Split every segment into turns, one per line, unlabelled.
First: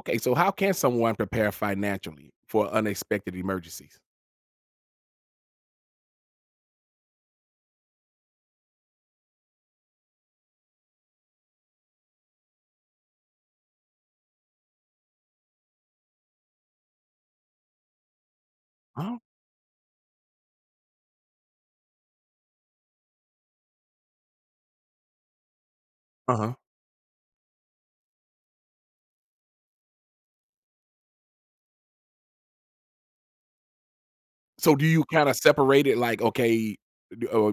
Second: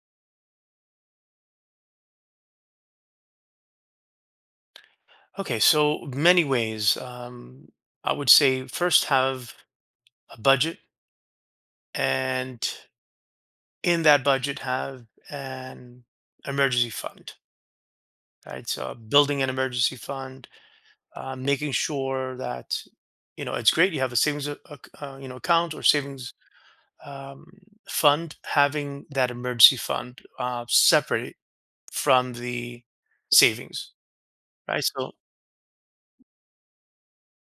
Okay, so how can someone prepare financially for unexpected emergencies?
Okay, so many ways. I would say first have a budget, and in that budget have an emergency fund, right? So
Oh,
building an emergency fund, making sure that you know it's great you have a savings you know account or savings
uh-huh.
um, fund. Having that emergency fund separate from the savings,
So
right?
do you
So
kinda separate it like, okay, d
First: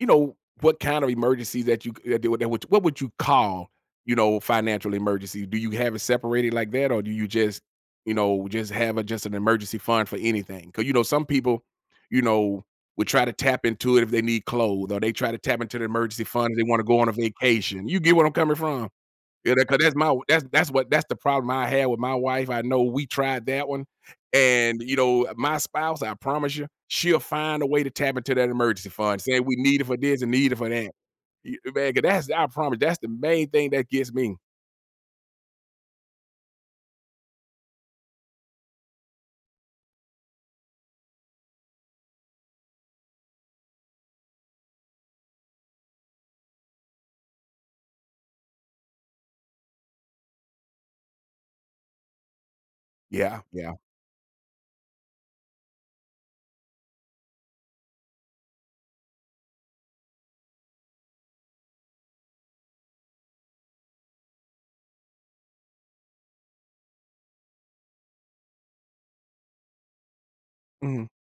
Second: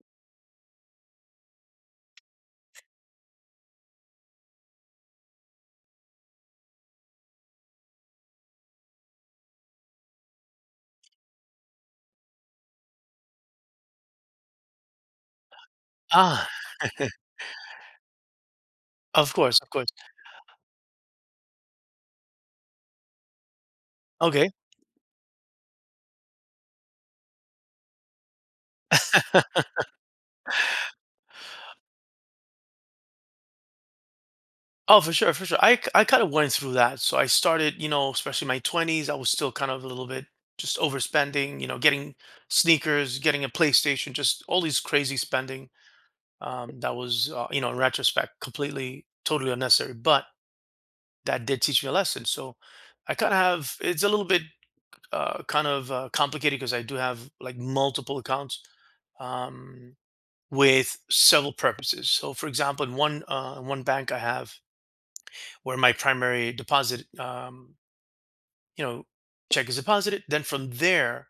what kind of emergencies that you c that would what would you call, financial emergency? Do you have it separated like that, or do you just, just have a just an emergency fund for anything? Because some people, you know, would try to tap into it if they need clothes, or they try to tap into the emergency
ah,
fund if they wanna go on a vacation. You get what I'm coming from?
of
Yeah,
course, of
because
course.
that's my that's what that's the problem I had with my wife. I know we tried that one,
Okay.
and you know my spouse. I promise you, she'll find a way to tap into that emergency fund, saying we need it for this and need it for that. Man, 'cause that's I promise that's the main thing that gets me.
Oh, for sure, for sure. I kind of went through that. So I started, you know, especially my 20s, I was still kind of a little bit just overspending, you know, getting sneakers, getting a PlayStation, just all these crazy spending. You know, in retrospect, completely, totally unnecessary. But that did teach me a lesson. So I kind of
Yeah, yeah.
have, it's a little bit complicated because I do have like multiple accounts um, with several purposes. So, for example, in one bank, I have where my primary deposit, you know, check is deposited. Then from
Mhm.
there,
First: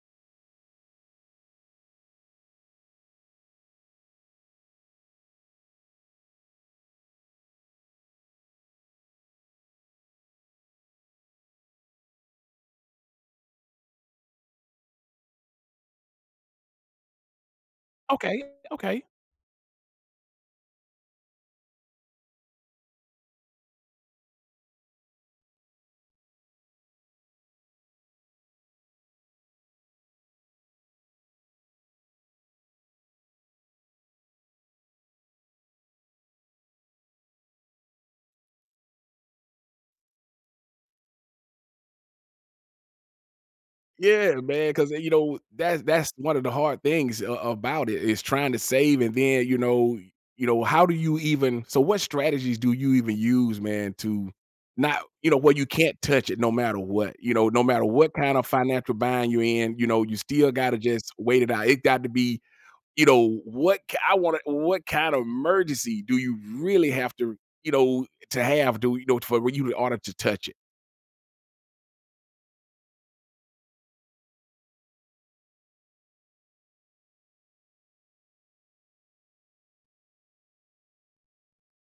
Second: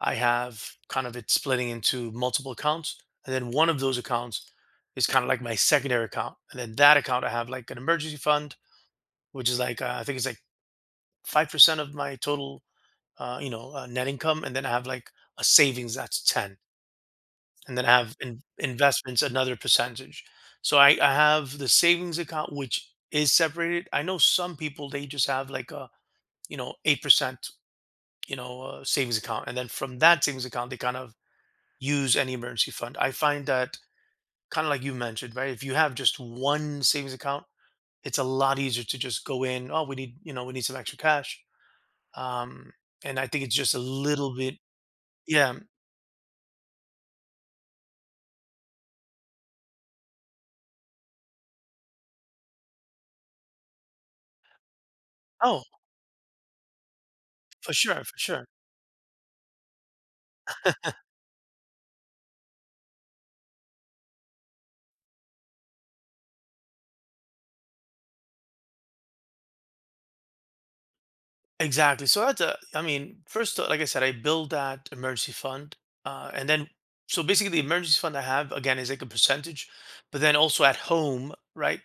I have kind of it splitting into multiple accounts, and then one of those accounts is kind of like my secondary account, and then that account I have like an emergency fund, which is like I think it's like 5% of my total, net income, and then I have like a savings that's ten, and then I have
Okay, okay.
investments another percentage. So I have the savings account, which is separated. I know some people they just have like a you know, 8%, you know, savings account. And then from that savings account, they kind of use any emergency fund. I find that kind of like you mentioned, right? If you have just one savings account, it's a lot easier to just go in, oh, we need, you know, we need some extra cash. Um, and I think it's just a little
Yeah,
bit,
man. Cause
yeah.
that's one of the hard things a about it is trying to save and then, how do you even so what strategies do you even use, man, to not, where
Oh,
you can't touch it no matter what, no
for
matter
sure,
what
for
kind
sure.
of financial bind you're in, you still gotta just wait it out. It got to be, what ki I wanna what kind of emergency do you really have to, you know, to have to, for you in order to touch it?
Exactly. So that's a, I mean, first, like I said, I build that emergency fund. And then, so basically, the emergency fund I have, again, is like a percentage. But then also at home, right?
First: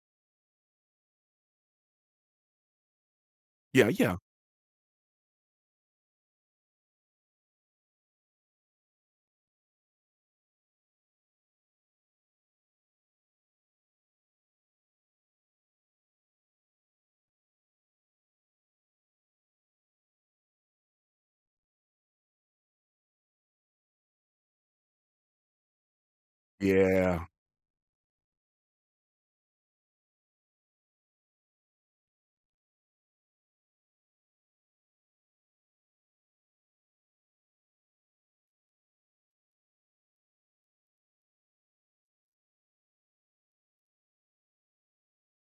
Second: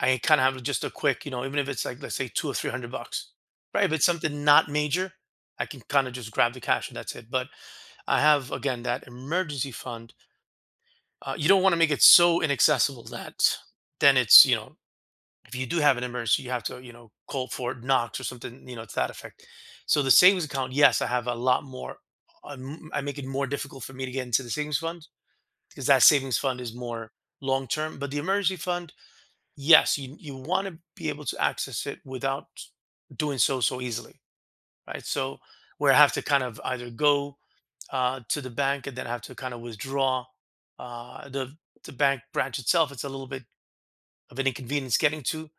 I kind of have just a quick, you know, even if it's like let's say two or three hundred bucks, right?
Yeah,
If it's
yeah.
something not major, I can kind of just grab the cash and that's it. But I have again that emergency fund. You don't want to make it so inaccessible that then it's you know if you do have an emergency, you have to you know call for Knox or something you know to that effect. So the savings account, yes, I have a lot more. I make it more difficult for me to get into the savings fund because that savings fund is more
Yeah.
long term. But the emergency fund, yes, you want to be able to access it without doing so so easily, right? So where I have to kind of either go to the bank and then I have to kind of withdraw uh, the the bank branch itself. It's a little bit of an inconvenience getting to,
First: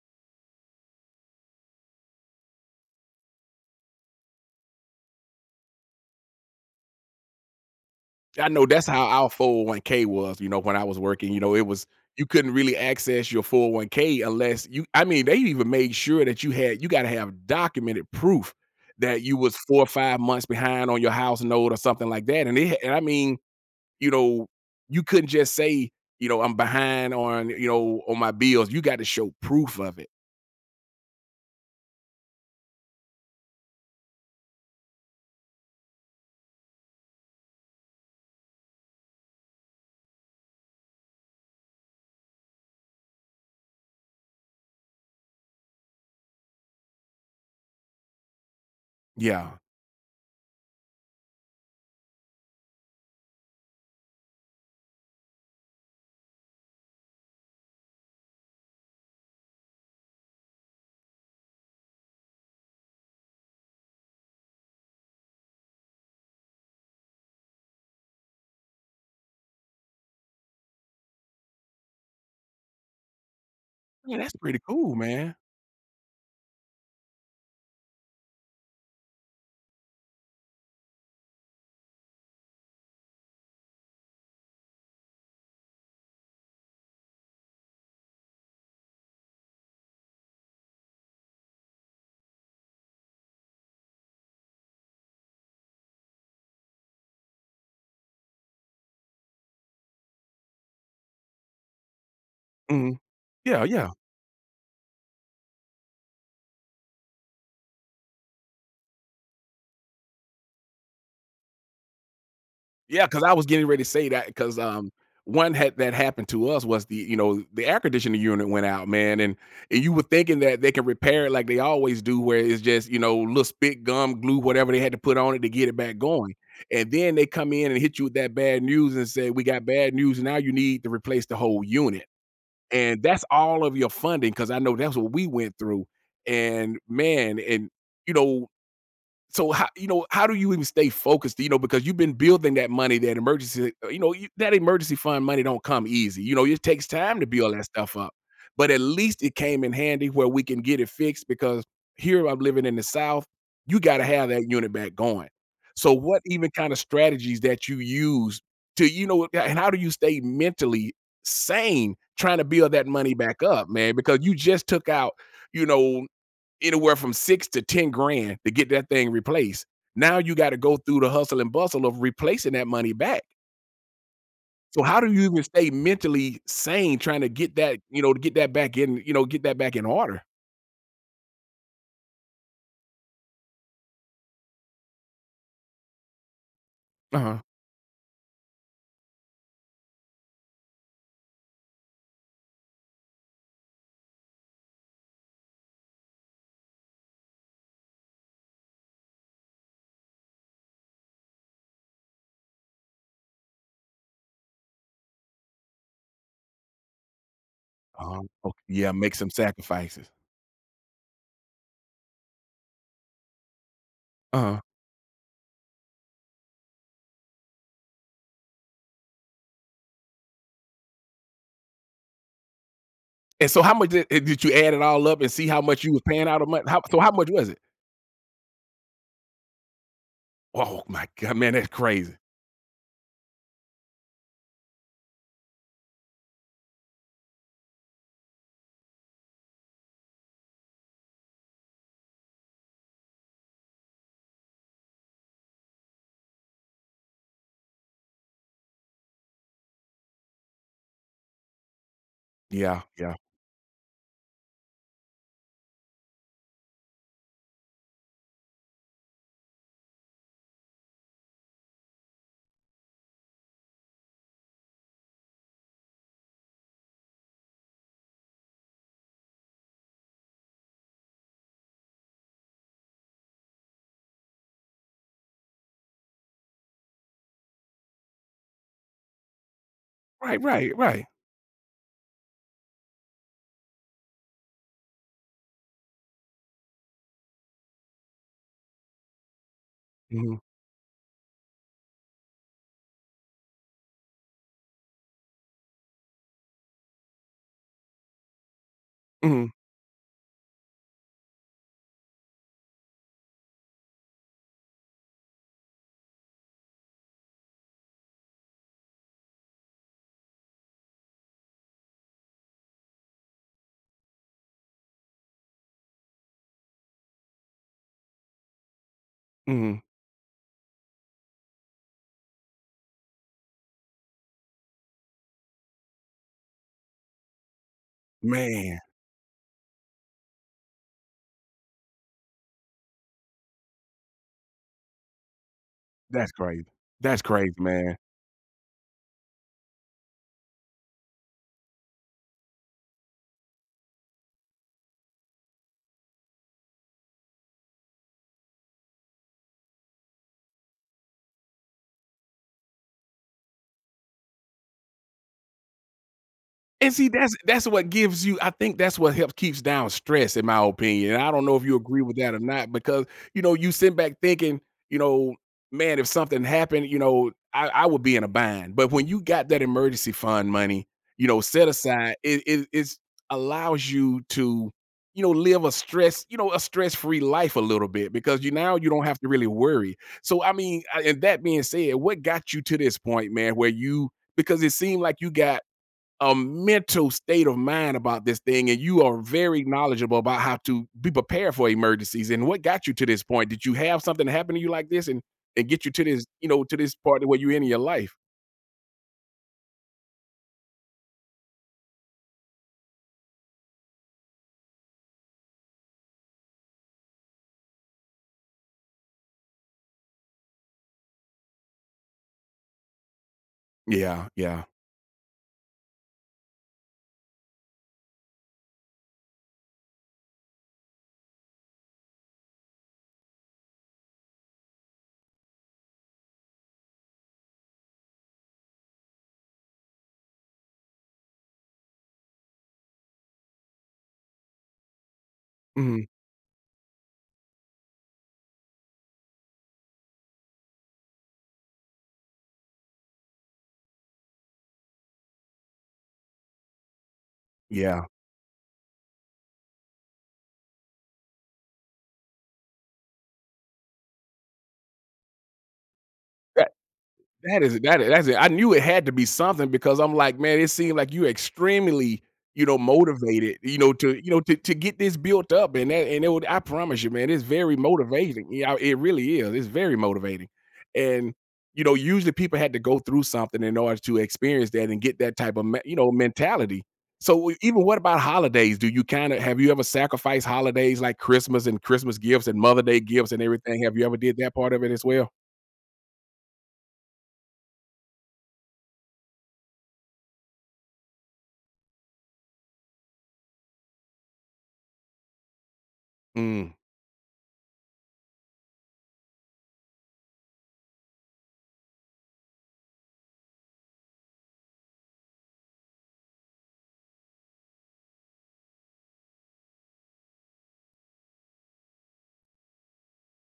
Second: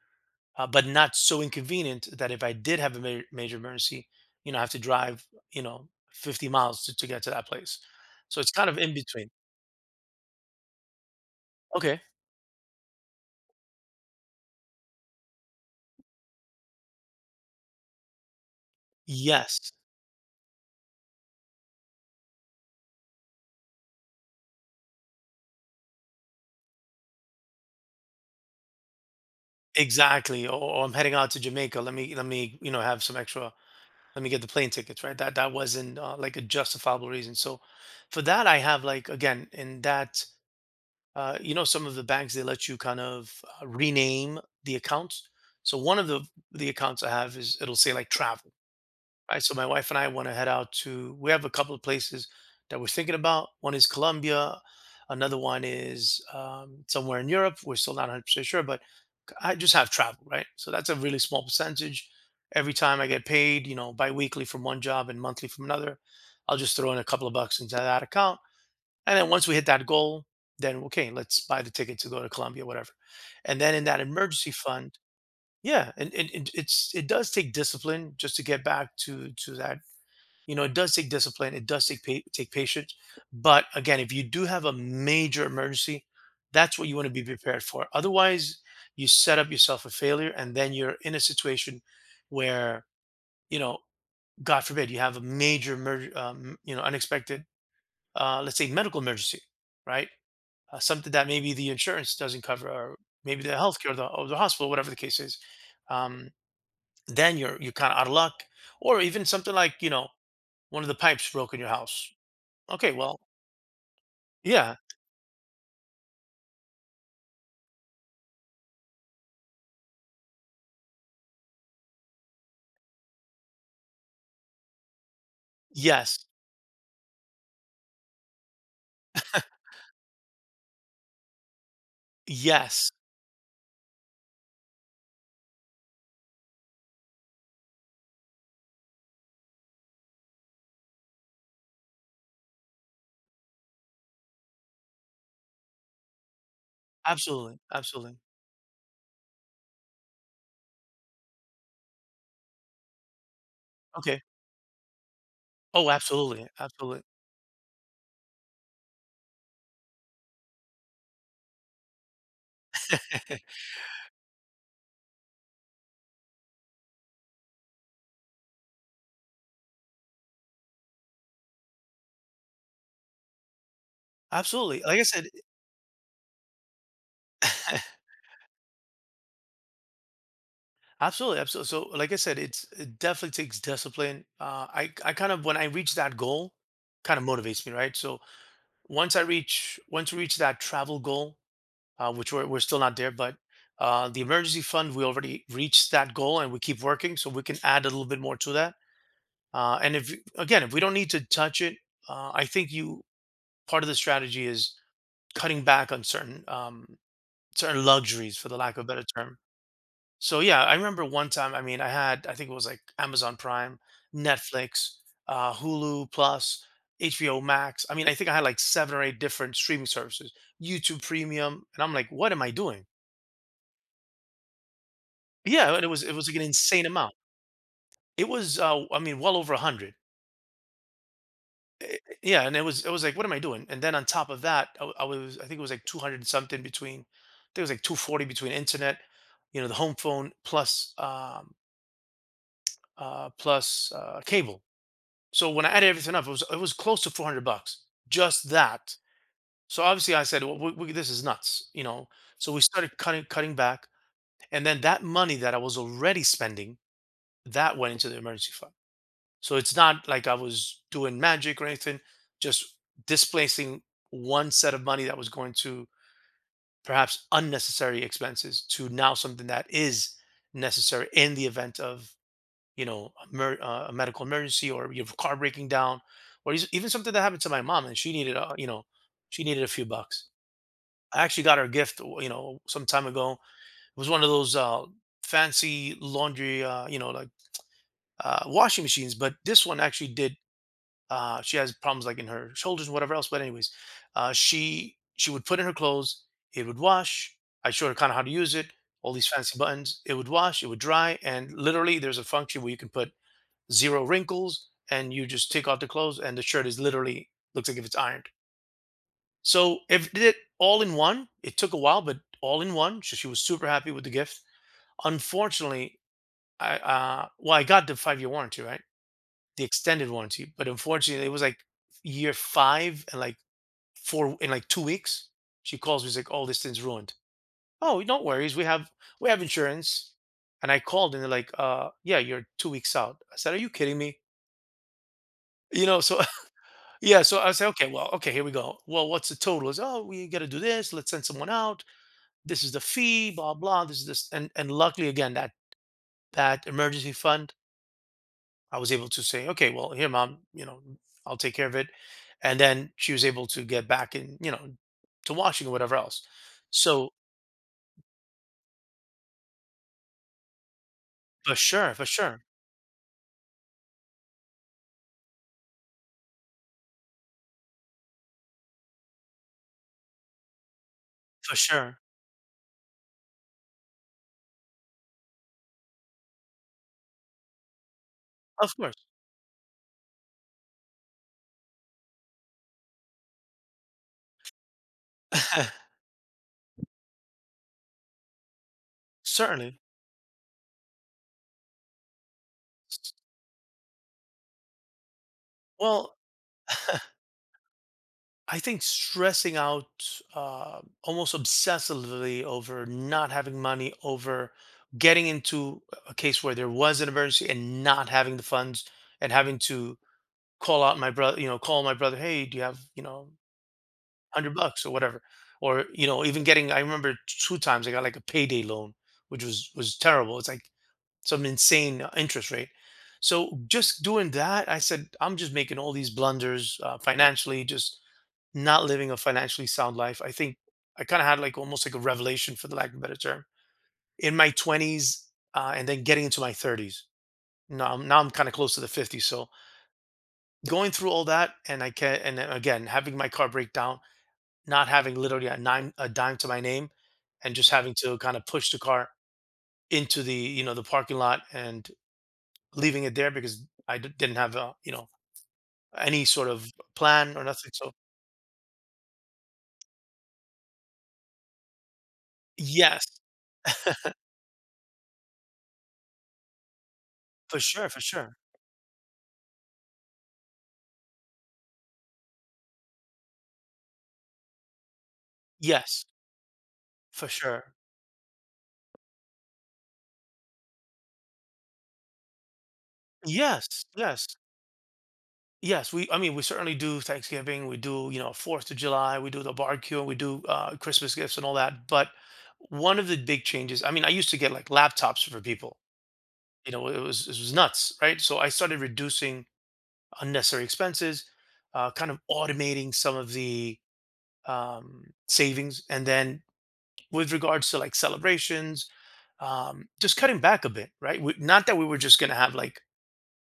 but not so inconvenient that if I did have a major emergency, you know, I have to drive you know 50 miles to get to that place. So
I
it's
know
kind of
that's
in
how
between.
our 401k was, when I was working, it was
Okay.
you couldn't really access your 401k unless you I mean, they even made sure that you had you gotta have documented proof that you was
Yes,
4 or 5 months behind on your house note or something like that, and I mean, you know, you couldn't just say, "I'm behind on, my bills." You got to show proof of it.
exactly. Or I'm heading out to Jamaica. Let me you know have some extra let me get the plane tickets, right? That that wasn't like a justifiable reason. So for that, I have like again in that you know some of the banks they let you kind of rename the accounts. So one of the accounts I have is it'll say like travel, right? So
Yeah.
my wife and I want to head out to. We have a couple of places that we're thinking about. One is Colombia, another one is somewhere in Europe. We're still not 100 percent sure, but I just have travel, right? So that's a really small percentage. Every time I get paid, you know, biweekly from one job and monthly from another, I'll just throw in a couple of bucks into that account. And then once we hit that goal, then okay, let's buy the ticket to go to Colombia, whatever. And then in that
Yeah, that's
emergency
pretty
fund,
cool, man.
yeah, and it's it does take discipline just to get back to that you know, it does take discipline. It does take take patience. But again, if you do have a major emergency, that's what you want to be prepared for. Otherwise, you set up yourself for failure, and then you're in a situation where you know, God forbid, you have a major, you know, unexpected, let's say, medical emergency, right? Something that maybe the insurance doesn't cover, or
Mhm.
maybe the
Yeah, yeah.
healthcare, or the hospital, whatever the case is. Um, then you're kind of out of luck, or even something like you know one of the pipes broke in your house. Okay,
Yeah,
well,
because I was getting ready to say that 'cause,
yeah,
one had that happened to us was the, the air conditioning unit went out, man, and you were thinking that they can repair it like they always do, where it's just, little spit, gum, glue, whatever they had to put on it to get it back
yes,
going, and then they come in and hit you with that bad news and say, "We got bad news, now you need to replace the whole unit,"
yes,
and that's all of your funding because I know that's what we went through, and man, and, you know so how do you even stay focused, you know, because you've been building that money, that emergency, that emergency fund money don't come easy, you know it takes time to build
absolutely,
that stuff up,
absolutely.
but at least it came in handy where we can get it fixed because here I'm living in the south, you got to
Okay.
have that unit back going.
Oh,
So what
absolutely,
even kind of
absolutely,
strategies that you use to, and how do you stay mentally sane trying to build that money back up, man, because you just took out, you know anywhere from 6 to 10 grand to get that thing replaced. Now you got to go through the hustle and bustle of replacing that money back.
absolutely.
So
Like
how
I
do you
said,
even stay mentally sane trying to get that, to get that back in, get that back in order?
absolutely, absolutely. So, like I said, it's it definitely takes discipline. I kind of when I reach that goal, kind of
Uh-huh.
motivates me, right? So once we reach that travel goal, which we're still not there, but the emergency fund we already reached that goal and we keep working, so we can add a little bit more to that. And if again, if we don't need to touch it, I think you part of the strategy is cutting back on certain certain
Uh-huh.
luxuries, for the
Okay.
lack of a
Yeah,
better
make some
term.
sacrifices.
So yeah, I remember one time. I mean, I had I think it was like Amazon Prime,
Uh-huh.
Netflix, Hulu Plus, HBO Max. I mean, I think I had like seven or eight different streaming services, YouTube Premium, and I'm like, what am I doing?
And so how much did, did you add it all up and see how
Yeah, and
much you was
it was
paying
like an
out a month?
insane
So how
amount.
much was it?
It was I mean, well over a hundred.
Oh my god, man, that's
Eh,
crazy.
yeah, and it was like, what am I doing? And then on top of that, I was I think it was like 200 something between, I think it was like 240 between internet, you know, the home phone plus cable. So when I added everything up, it was close to 400 bucks just that. So obviously I said, well, this is nuts, you know. So we
Yeah,
started
yeah.
cutting back, and then that money that I was already spending that went into the emergency fund. So it's not like I was doing magic or anything, just displacing one set of money that was going to perhaps unnecessary expenses to now something that is necessary in the event of, you know, a medical emergency or your car breaking down or even something that happened to my mom and she needed, you know, she needed a few bucks.
Right, right, right.
I actually got her a gift, you know, some time ago. It was one of those fancy laundry, washing machines, but this one actually did
Mhm,
she has problems like in her shoulders and whatever else. But anyways, she would put in her clothes, it would wash. I showed her kind of how to use it, all these
mhm,
fancy buttons. It would wash, it would dry, and literally there's a function where you can put zero wrinkles, and you just take off the clothes, and the shirt is literally looks like if it's ironed. So if did it all in one, it took a while, but all in one. So she was super happy with the gift. Unfortunately, I got the 5 year warranty, right? The
mhm.
extended warranty. But unfortunately, it was like year five and like four in like 2 weeks. She calls me, she's like, "Oh, this thing's ruined." Oh, don't worries.
Man,
We have insurance. And I called and they're like, yeah, you're 2 weeks out." I said, "Are you kidding me?" You know, so
that's crazy.
yeah,
That's
so I
crazy,
said, "Okay,
man.
well, okay, here we go. Well, what's the total?" Is oh, we got to do this. Let's send someone out. This is the fee. Blah blah. This is this, and luckily again that emergency fund I was able to say, okay, well, here, mom, you know, I'll take care of it. And then she was able to get back in, you know, to washing or whatever else.
And see,
So
that's what gives you, I think that's what helps keeps down stress, in my opinion. And I don't
for
know if you
sure,
agree
for
with that or
sure,
not, because, you sit back thinking, you know, man, if something happened, I would be in a bind. But when you got that emergency fund money,
for
set
sure.
aside, it's allows you to, live a stress, you know, a stress-free life a little bit because you,
Of
now you
course.
don't have to really worry. So I mean, and that being said, what got you to this point, man, where you, because it seemed like you got a mental state of mind about this thing, and you are very
Certainly.
knowledgeable about how to be prepared for emergencies. And what got you to this point? Did you have something happen to you like this and get you to
Well,
this, to this part where you're in your life?
I think stressing out almost obsessively over not having money, over getting into a case where there was an emergency and not having the funds and having to call out my brother, you know, call my brother, hey, do you have,
Yeah,
100
yeah.
bucks or whatever. Or, you know, even getting I remember 2 times I got like a payday loan, which was terrible. It's like some insane interest rate. So just doing that, I said, I'm just making all these blunders financially, just not living a financially sound life. I think I kind of had like almost like a revelation, for the lack of a better term, in my 20s and then
Mhm,
getting into my 30s. Now, now I'm kind of close to the 50s. So going through all that, and I can, and then again having my car break down, not having literally a dime to my name and just having
yeah.
to kind of push the car into the you know the parking lot and leaving it there because didn't have a you know any sort of plan or nothing. So
That's it. I knew it had to be something because I'm like, man, it seemed like you extremely,
yes,
motivated, to get this built up and that, and it would, I promise you, man, it's
for
very
sure, for sure.
motivating. Yeah, it really is. It's very motivating. And, usually people had to go through something in order to experience that and get that type of,
Yes,
mentality.
for
So
sure.
even what about holidays? Do you kind of have you ever sacrificed holidays like Christmas and Christmas gifts and Mother Day gifts and everything?
Yes,
Have you ever
yes,
did that part of it as well?
yes. We I mean we certainly do Thanksgiving. We do, you know, Fourth of July. We do the barbecue. We do Christmas gifts and all that. But one of the big changes. I mean, I used to get like laptops for people, you
Mm.
know, it was nuts, right? So I started reducing unnecessary expenses, kind of automating some of the savings, and then with regards to like celebrations, just cutting back a bit, right? We, not that we were just gonna have like,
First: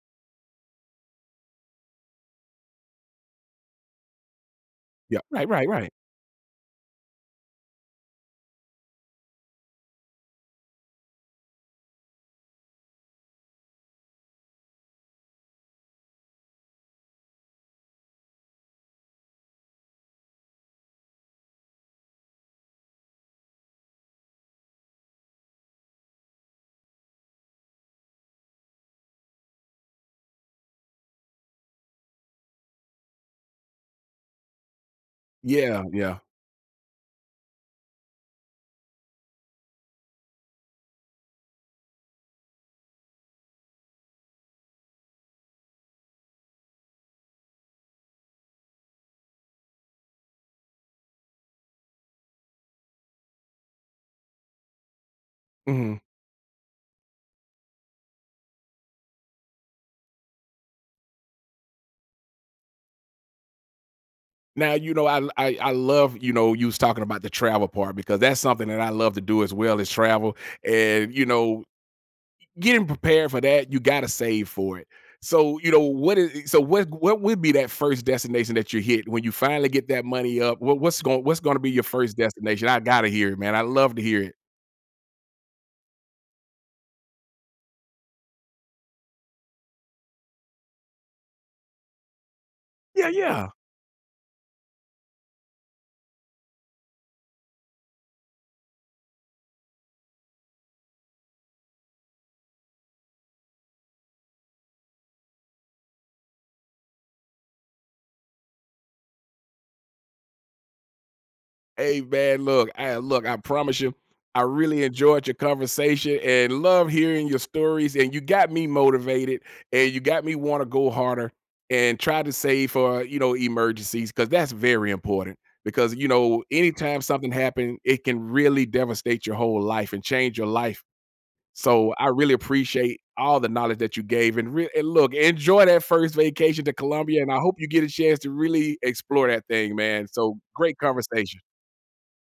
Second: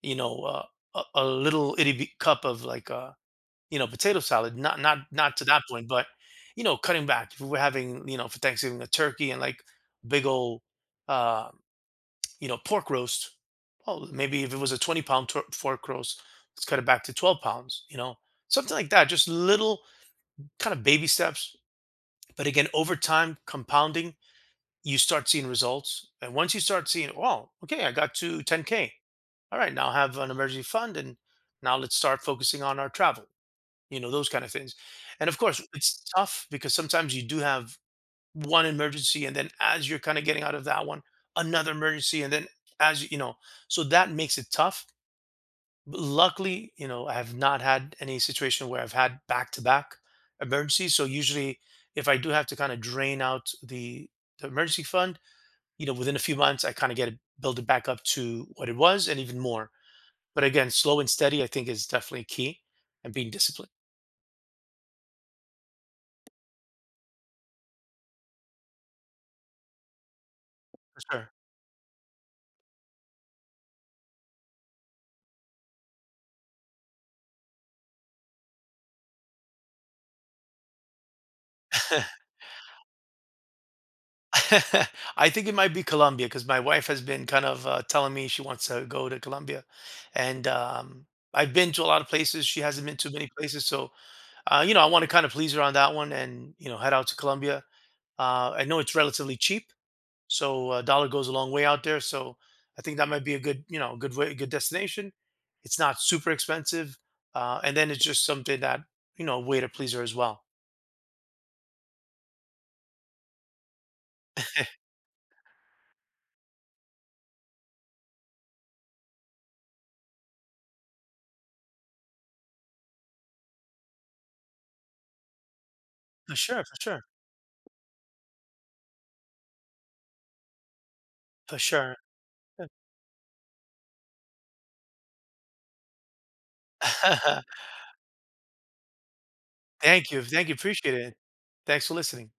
you know, a little itty bitty cup of like, you know, potato salad, not not
Yeah.
not to
Right,
that
right,
point,
right.
but you know, cutting back. If we were having, you know, for Thanksgiving a turkey and like big old uh, you know, pork roast, oh, maybe if it was a 20 pound fork roast, let's cut it back to 12 pounds, you know, something like that. Just little kind of baby steps. But again, over time, compounding, you start seeing results. And once you start seeing, oh, okay, I got to 10K. All right, now I have an emergency fund. And now let's start focusing on our travel, you know, those kind of things. And of course,
Yeah,
it's
yeah.
tough because sometimes you do have one emergency. And then as you're kind of getting out of that one, another emergency. And then as you, you know, so that makes it tough. But luckily, you know, I have not had any situation where I've had back to back emergencies. So usually, if I do have to kind of drain out the emergency fund, you know,
Mhm.
within a few months, I kind of get it, build it back up to what it was and even more. But again, slow and steady, I think, is definitely key and being disciplined
Now, I love, you was talking about the travel part because that's something that I love to do as well as travel,
for
and,
sure.
getting prepared for that, you gotta save for it. So, what is so what would be that first destination that you hit when you finally get that money up? What's going what's gonna be your first destination? I gotta hear it, man. I love to hear it.
I think it might be Colombia because my wife has been kind of telling me she wants to go to Colombia, and I've been to a lot of places. She hasn't been
Yeah,
to many
yeah.
places, so you know, I want to kind of please her on that one and, you know, head out to Colombia. I know it's relatively cheap, so a dollar goes a long way out there. So I think that might be a good, you know, good way, good destination. It's not super expensive. And then it's just something that, you know, a way to please her as well.
Hey man, look, I promise you, I really enjoyed your conversation and love hearing your stories. And you got me motivated and you got me want to go harder and try to save for, emergencies, because that's very important. Because,
For sure, for sure,
anytime something happens, it can really devastate your whole life and change your life.
for
So
sure.
I really appreciate all the knowledge that you gave, and look, enjoy that first vacation to Colombia. And I hope you get a chance to really explore that thing, man.
Thank you.
So
Thank you.
great
Appreciate it.
conversation.
Thanks for listening.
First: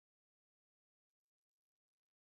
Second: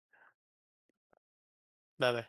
Bye bye.